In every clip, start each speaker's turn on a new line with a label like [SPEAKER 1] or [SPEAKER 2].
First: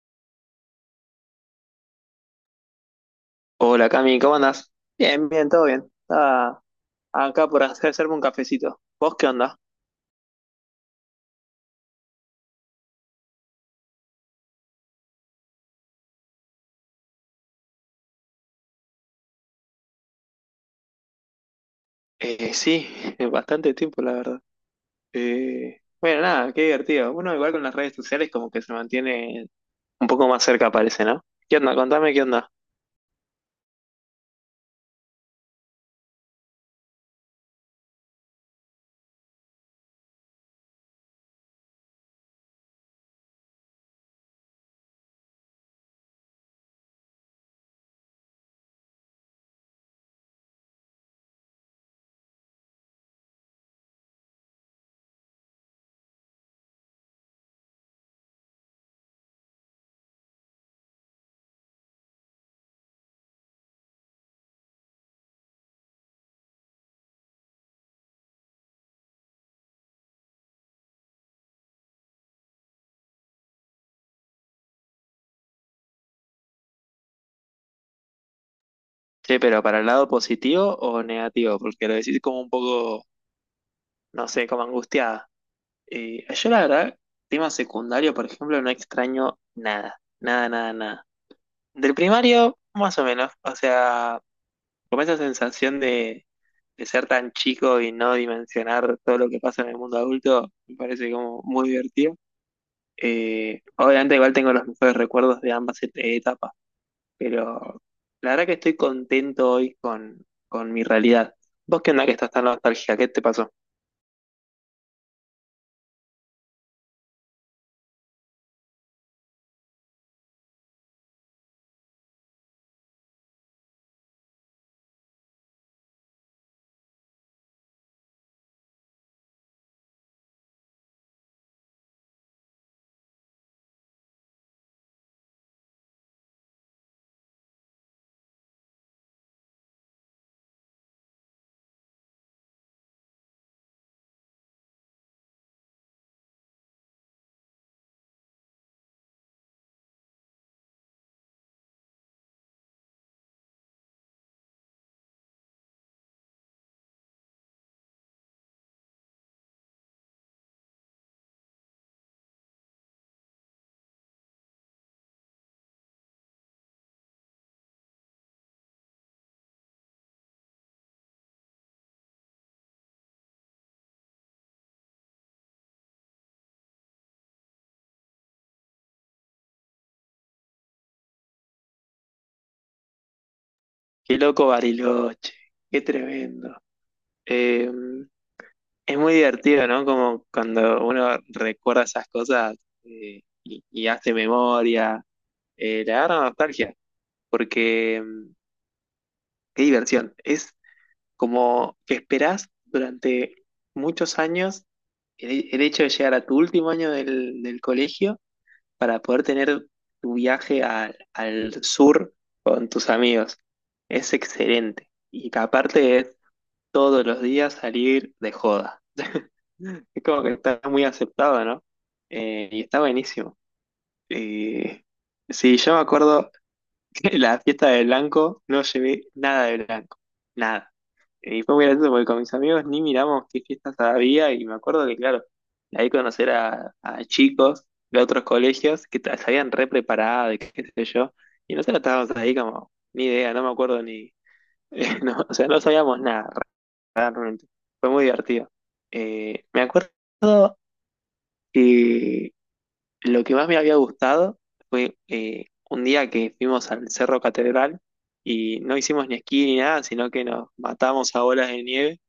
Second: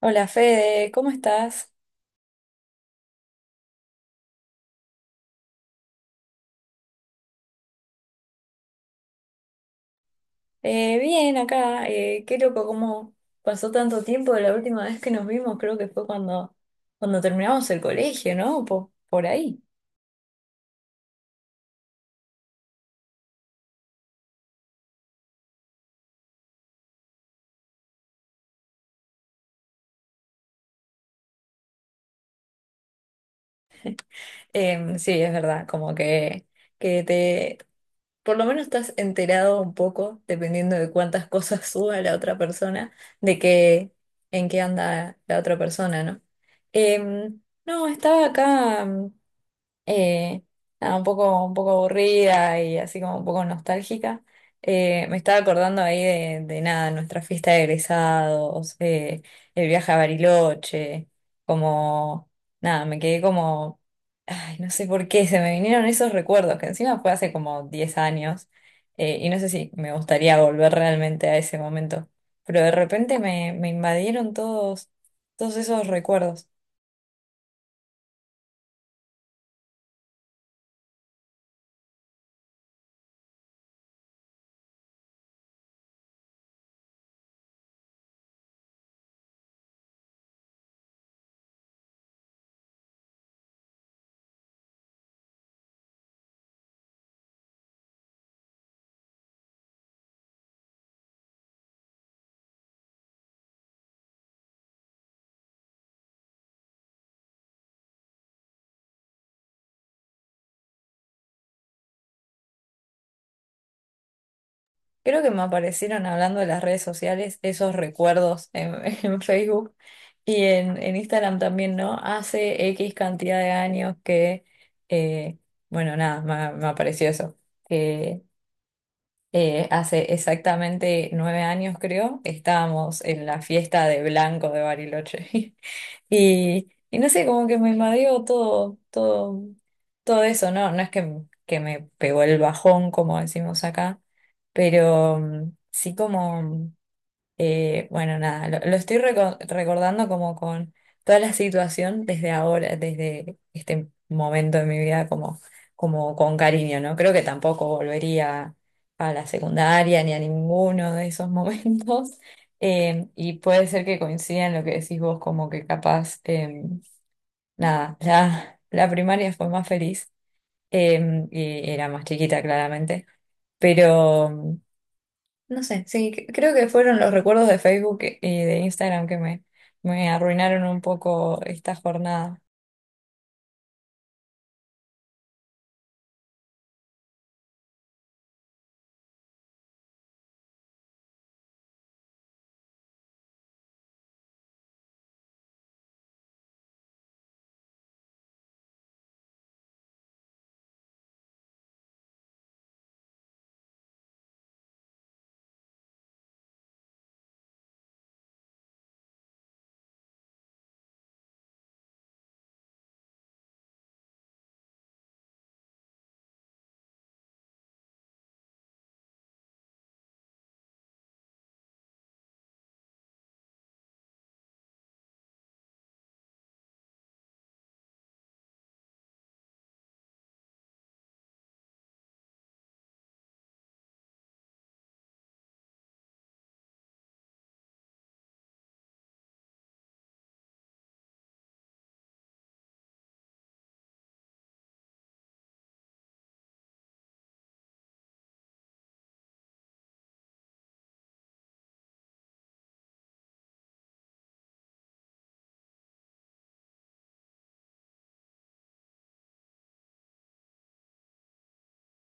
[SPEAKER 1] Hola Fede, ¿cómo estás?
[SPEAKER 2] Hola Cami, ¿cómo andás? Bien, bien, todo bien. Estaba acá por hacerme un cafecito. ¿Vos qué onda?
[SPEAKER 1] Bien acá, qué loco cómo pasó tanto tiempo de la última vez que nos vimos, creo que fue cuando terminamos el colegio, ¿no? Por ahí.
[SPEAKER 2] Sí, bastante tiempo, la verdad. Bueno, nada, qué divertido. Uno igual con las redes sociales como que se mantiene un poco más cerca, parece, ¿no? ¿Qué onda? Contame qué onda.
[SPEAKER 1] Sí, es verdad, como que te, por lo menos estás enterado un poco, dependiendo de cuántas cosas suba la otra persona, de qué, en qué anda la otra persona, ¿no? Em, no, estaba acá. eh, Nada, un poco aburrida y así como un poco nostálgica. Me estaba acordando ahí de nada, nuestra fiesta de egresados, el viaje a Bariloche, como, nada, me quedé como, ay, no sé por qué, se me vinieron esos recuerdos, que encima fue hace como 10 años, y no sé si me gustaría volver realmente a ese momento, pero de repente me invadieron todos, todos esos recuerdos.
[SPEAKER 2] Che, pero ¿para el lado positivo o negativo? Porque lo decís como un poco, no sé, como angustiada. Yo la verdad, tema secundario, por ejemplo, no extraño nada. Nada, nada, nada. Del primario, más o menos. O sea, como esa sensación de ser tan chico y no dimensionar todo lo que pasa en el mundo adulto, me parece como muy divertido. Obviamente igual tengo los mejores recuerdos de ambas etapas, pero la verdad que estoy contento hoy con mi realidad. ¿Vos qué onda que estás tan nostálgica? ¿Qué te pasó?
[SPEAKER 1] Creo que me aparecieron hablando de las redes sociales esos recuerdos en Facebook y en Instagram también, ¿no? Hace X cantidad de años eh, bueno, nada, me apareció eso, que hace exactamente 9 años, creo, estábamos en la fiesta de Blanco de Bariloche. Y no sé, como que me invadió todo, todo, todo eso, ¿no? No es que me pegó el bajón, como decimos acá, pero sí como bueno, nada, lo estoy recordando como con toda la situación desde ahora, desde este momento de mi vida, como, como con cariño, ¿no? Creo que tampoco volvería a la secundaria ni a ninguno de esos momentos. Y puede ser que coincida en lo que decís vos, como que capaz, nada, la primaria fue más feliz y era más chiquita, claramente, pero. No sé, sí, creo que fueron los recuerdos de Facebook y de Instagram que me arruinaron un poco esta jornada.
[SPEAKER 2] Qué loco Bariloche, qué tremendo. Eh, es muy divertido, ¿no? Como cuando uno recuerda esas cosas y hace memoria, le agarra nostalgia. Porque qué diversión. Es como que esperás durante muchos años el hecho de llegar a tu último año del colegio para poder tener tu viaje al sur con tus amigos. Es excelente. Y que aparte es todos los días salir de joda. Es como que está muy aceptado, ¿no? Y está buenísimo. Eh, sí, yo me acuerdo. En la fiesta de blanco no llevé nada de blanco, nada. Y fue muy gracioso porque con mis amigos ni miramos qué fiestas había y me acuerdo que, claro, ahí conocer a chicos de otros colegios que se habían re preparado de qué sé yo, y nosotros estábamos ahí como, ni idea, no me acuerdo ni, no, o sea, no sabíamos nada realmente. Fue muy divertido. Me acuerdo que lo que más me había gustado fue un día que fuimos al Cerro Catedral y no hicimos ni esquí ni nada, sino que nos matamos a bolas de nieve.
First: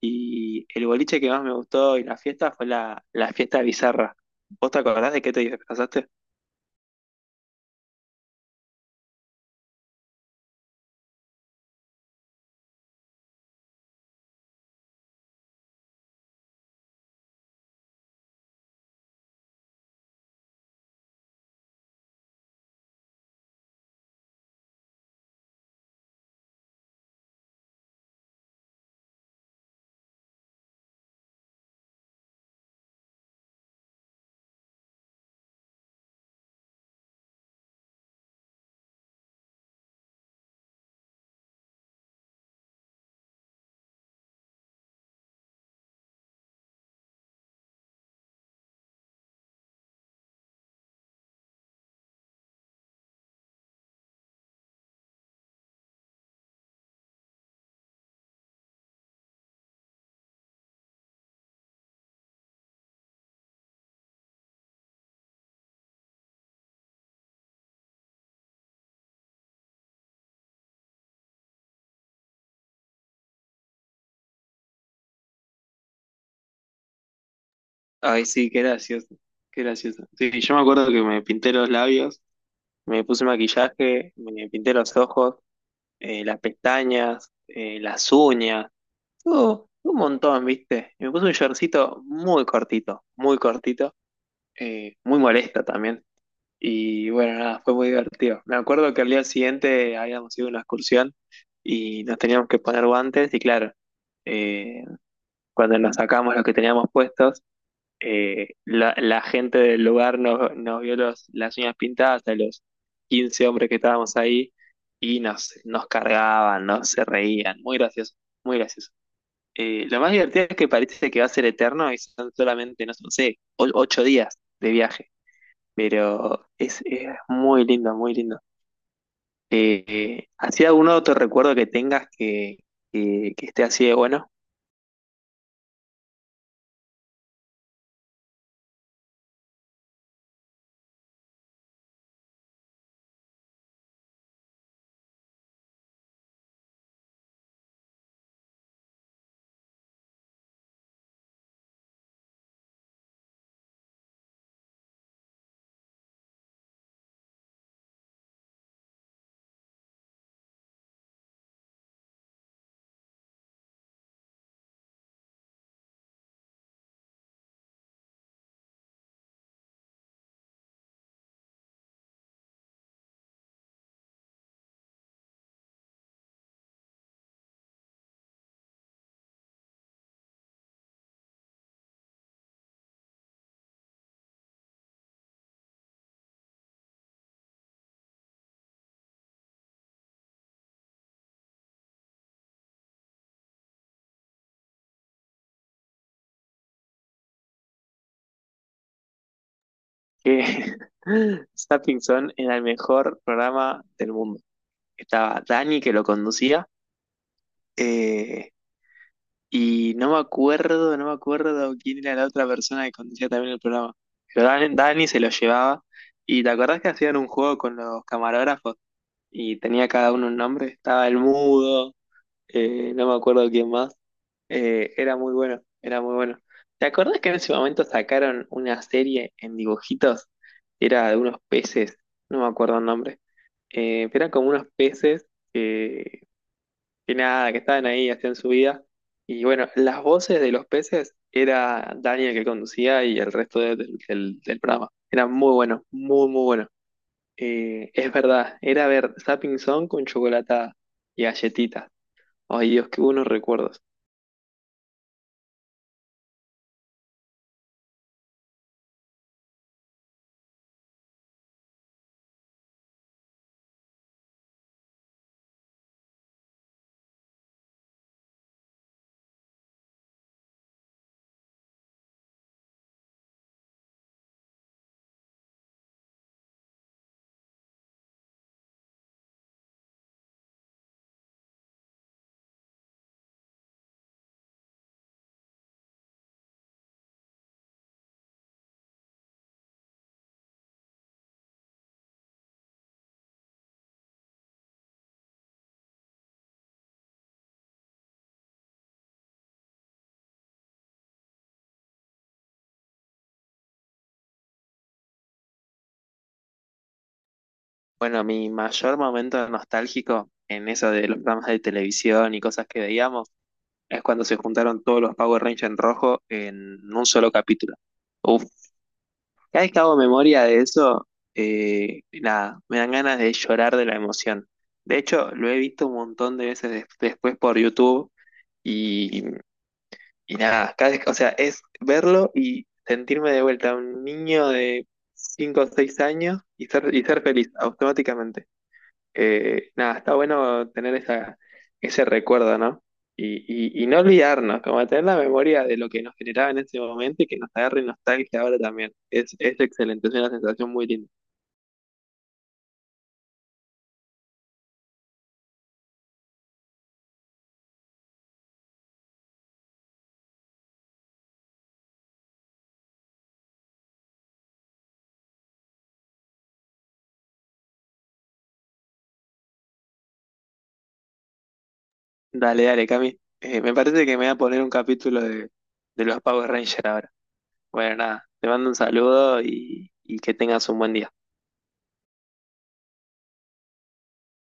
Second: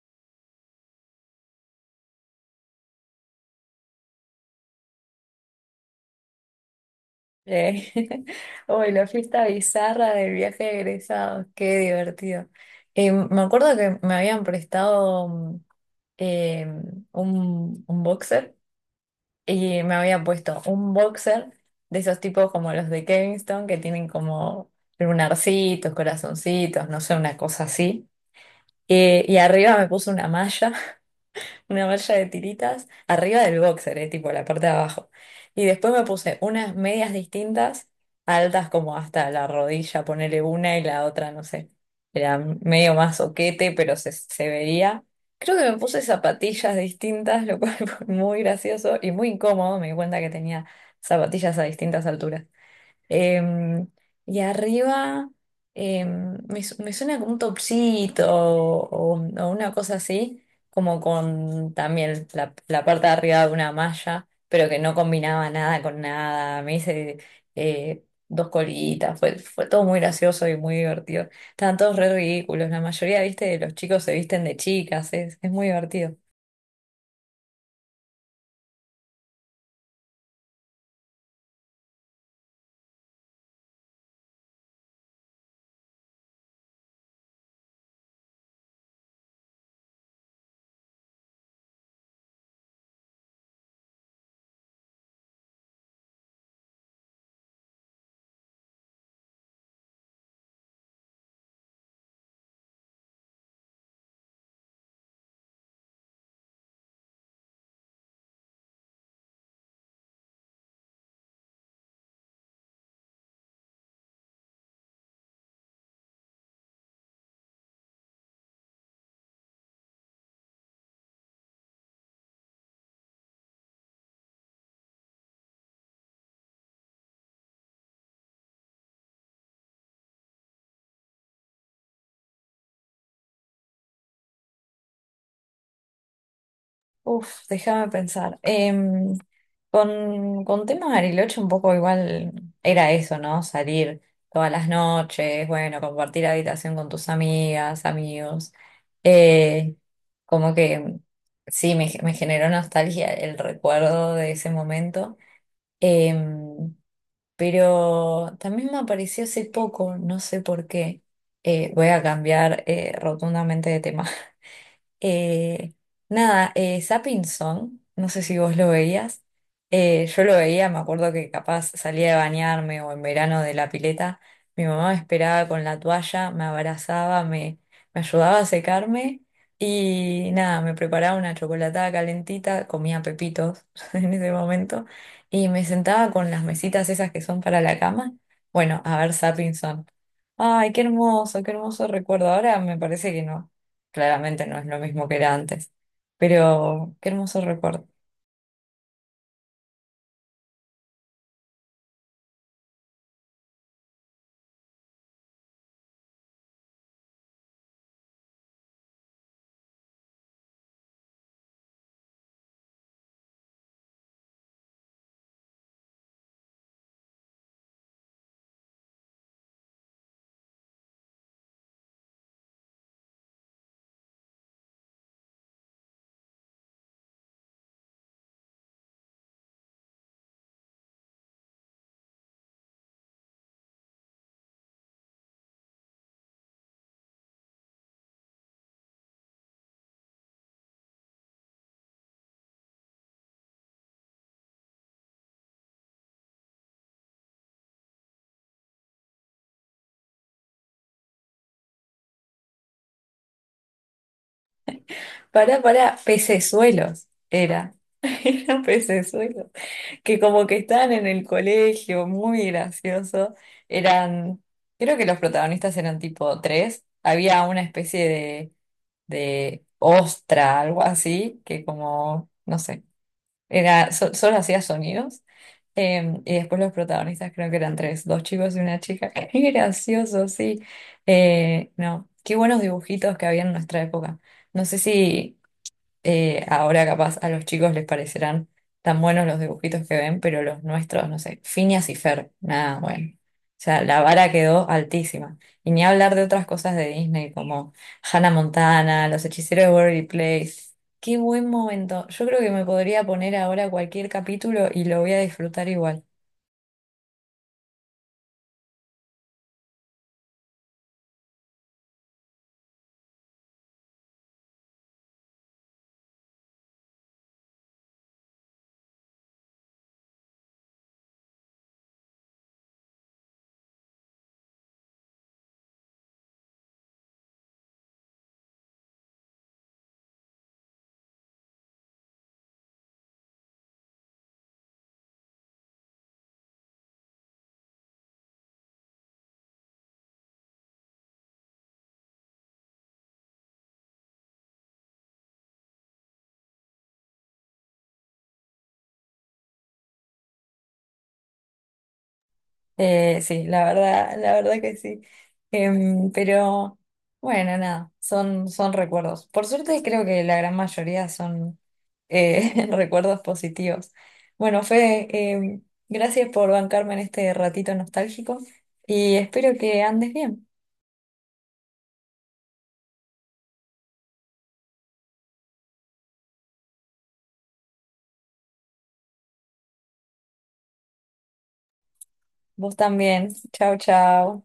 [SPEAKER 2] Y el boliche que más me gustó y la fiesta fue la fiesta bizarra. ¿Vos te acordás de qué te disfrazaste?
[SPEAKER 1] Eh, Uy, la fiesta bizarra del viaje de egresados, qué divertido. Me acuerdo que me habían prestado eh, un boxer y me había puesto un boxer de esos tipos como los de Kingston que tienen como lunarcitos, corazoncitos, no sé, una cosa así. Y arriba me puse una malla de tiritas arriba del boxer, tipo la parte de abajo. Y después me puse unas medias distintas, altas como hasta la rodilla, ponerle una y la otra, no sé. Era medio más oquete, pero se veía. Creo que me puse zapatillas distintas, lo cual fue muy gracioso y muy incómodo. Me di cuenta que tenía zapatillas a distintas alturas. Em, y arriba me suena como un topsito o una cosa así, como con también la parte de arriba de una malla, pero que no combinaba nada con nada. Me hice dos colitas, fue todo muy gracioso y muy divertido. Estaban todos re ridículos, la mayoría, viste, de los chicos se visten de chicas, es muy divertido.
[SPEAKER 2] Ay, sí, qué gracioso, qué gracioso. Sí, yo me acuerdo que me pinté los labios, me puse maquillaje, me pinté los ojos, las pestañas, las uñas. Estuvo- un montón, ¿viste? Y me puse un shortcito muy cortito, muy cortito, muy molesta también. Y bueno, nada, fue muy divertido. Me acuerdo que al día siguiente habíamos ido a una excursión y nos teníamos que poner guantes y claro, eh, cuando nos sacamos los que teníamos puestos, la gente del lugar nos vio las uñas pintadas a los 15 hombres que estábamos ahí y nos cargaban, nos se reían. Muy gracioso, muy gracioso. Lo más divertido es que parece que va a ser eterno y son solamente, no sé, ocho días de viaje, pero es muy lindo, muy lindo. ¿Así algún otro recuerdo que tengas que esté así de bueno?
[SPEAKER 1] Uf, déjame pensar. Con temas de Bariloche un poco igual era eso, ¿no? Salir todas las noches, bueno, compartir habitación con tus amigas, amigos. Eh, Como que sí, me generó nostalgia el recuerdo de ese momento. Em, pero también me apareció hace poco, no sé por qué. Voy a cambiar rotundamente de tema. Eh, Nada, Zapping Song, no sé si vos lo veías. Yo lo veía, me acuerdo que capaz salía de bañarme o en verano de la pileta. Mi mamá me esperaba con la toalla, me abrazaba, me ayudaba a secarme y nada, me preparaba una chocolatada calentita, comía pepitos en ese momento y me sentaba con las mesitas esas que son para la cama. Bueno, a ver Zapping Song. Ay, qué hermoso recuerdo. Ahora me parece que no. Claramente no es lo mismo que era antes. Pero qué hermoso recuerdo.
[SPEAKER 2] Que Zapping Zone era el mejor programa del mundo. Estaba Dani que lo conducía. Eh, Y no me acuerdo, no me acuerdo quién era la otra persona que conducía también el programa. Pero Dani se lo llevaba. ¿Y te acordás que hacían un juego con los camarógrafos? Y tenía cada uno un nombre. Estaba el mudo, no me acuerdo quién más. Era muy bueno, era muy bueno. ¿Te acordás que en ese momento sacaron una serie en dibujitos? Era de unos peces, no me acuerdo el nombre. Pero eran como unos peces que nada, que estaban ahí, hacían su vida. Y bueno, las voces de los peces era Daniel que conducía y el resto del programa. Era muy bueno, muy, muy bueno. Es verdad, era ver Zapping Zone con chocolate y galletitas. Ay, Dios, qué buenos recuerdos.
[SPEAKER 1] Pará, pará, pecesuelos era. Eran pecesuelos. Que como que estaban en el colegio, muy gracioso. Eran, creo que los protagonistas eran tipo tres. Había una especie de ostra, algo así, que como, no sé. Era, solo hacía sonidos. Y después los protagonistas creo que eran tres, dos chicos y una chica. Qué gracioso, sí. No, qué buenos dibujitos que había en nuestra época. No sé si ahora capaz a los chicos les parecerán tan buenos los dibujitos que ven, pero los nuestros, no sé, Phineas y Fer, nada, bueno. O sea, la vara quedó altísima. Y ni hablar de otras cosas de Disney como Hannah Montana, Los Hechiceros de Waverly Place. Qué buen momento. Yo creo que me podría poner ahora cualquier capítulo y lo voy a disfrutar igual.
[SPEAKER 2] Bueno, mi mayor momento nostálgico en eso de los programas de televisión y cosas que veíamos es cuando se juntaron todos los Power Rangers en rojo en un solo capítulo. Uf, cada vez que hago memoria de eso, nada, me dan ganas de llorar de la emoción. De hecho, lo he visto un montón de veces después por YouTube y, y nada, cada vez, o sea, es verlo y sentirme de vuelta un niño de 5 o 6 años y ser feliz automáticamente. Nada, está bueno tener esa, ese recuerdo, ¿no? Y, y no olvidarnos, como tener la memoria de lo que nos generaba en ese momento y que nos agarre nostalgia ahora también. Es excelente, es una sensación muy linda.
[SPEAKER 1] Sí, la verdad que sí. Pero bueno, nada, son recuerdos. Por suerte creo que la gran mayoría son recuerdos positivos. Bueno, Fede, em, gracias por bancarme en este ratito nostálgico y espero que andes bien.
[SPEAKER 2] Dale, dale, Cami. Me parece que me voy a poner un capítulo de los Power Rangers ahora. Bueno, nada, te mando un saludo y que tengas un buen día.
[SPEAKER 1] Vos también. Chao, chao.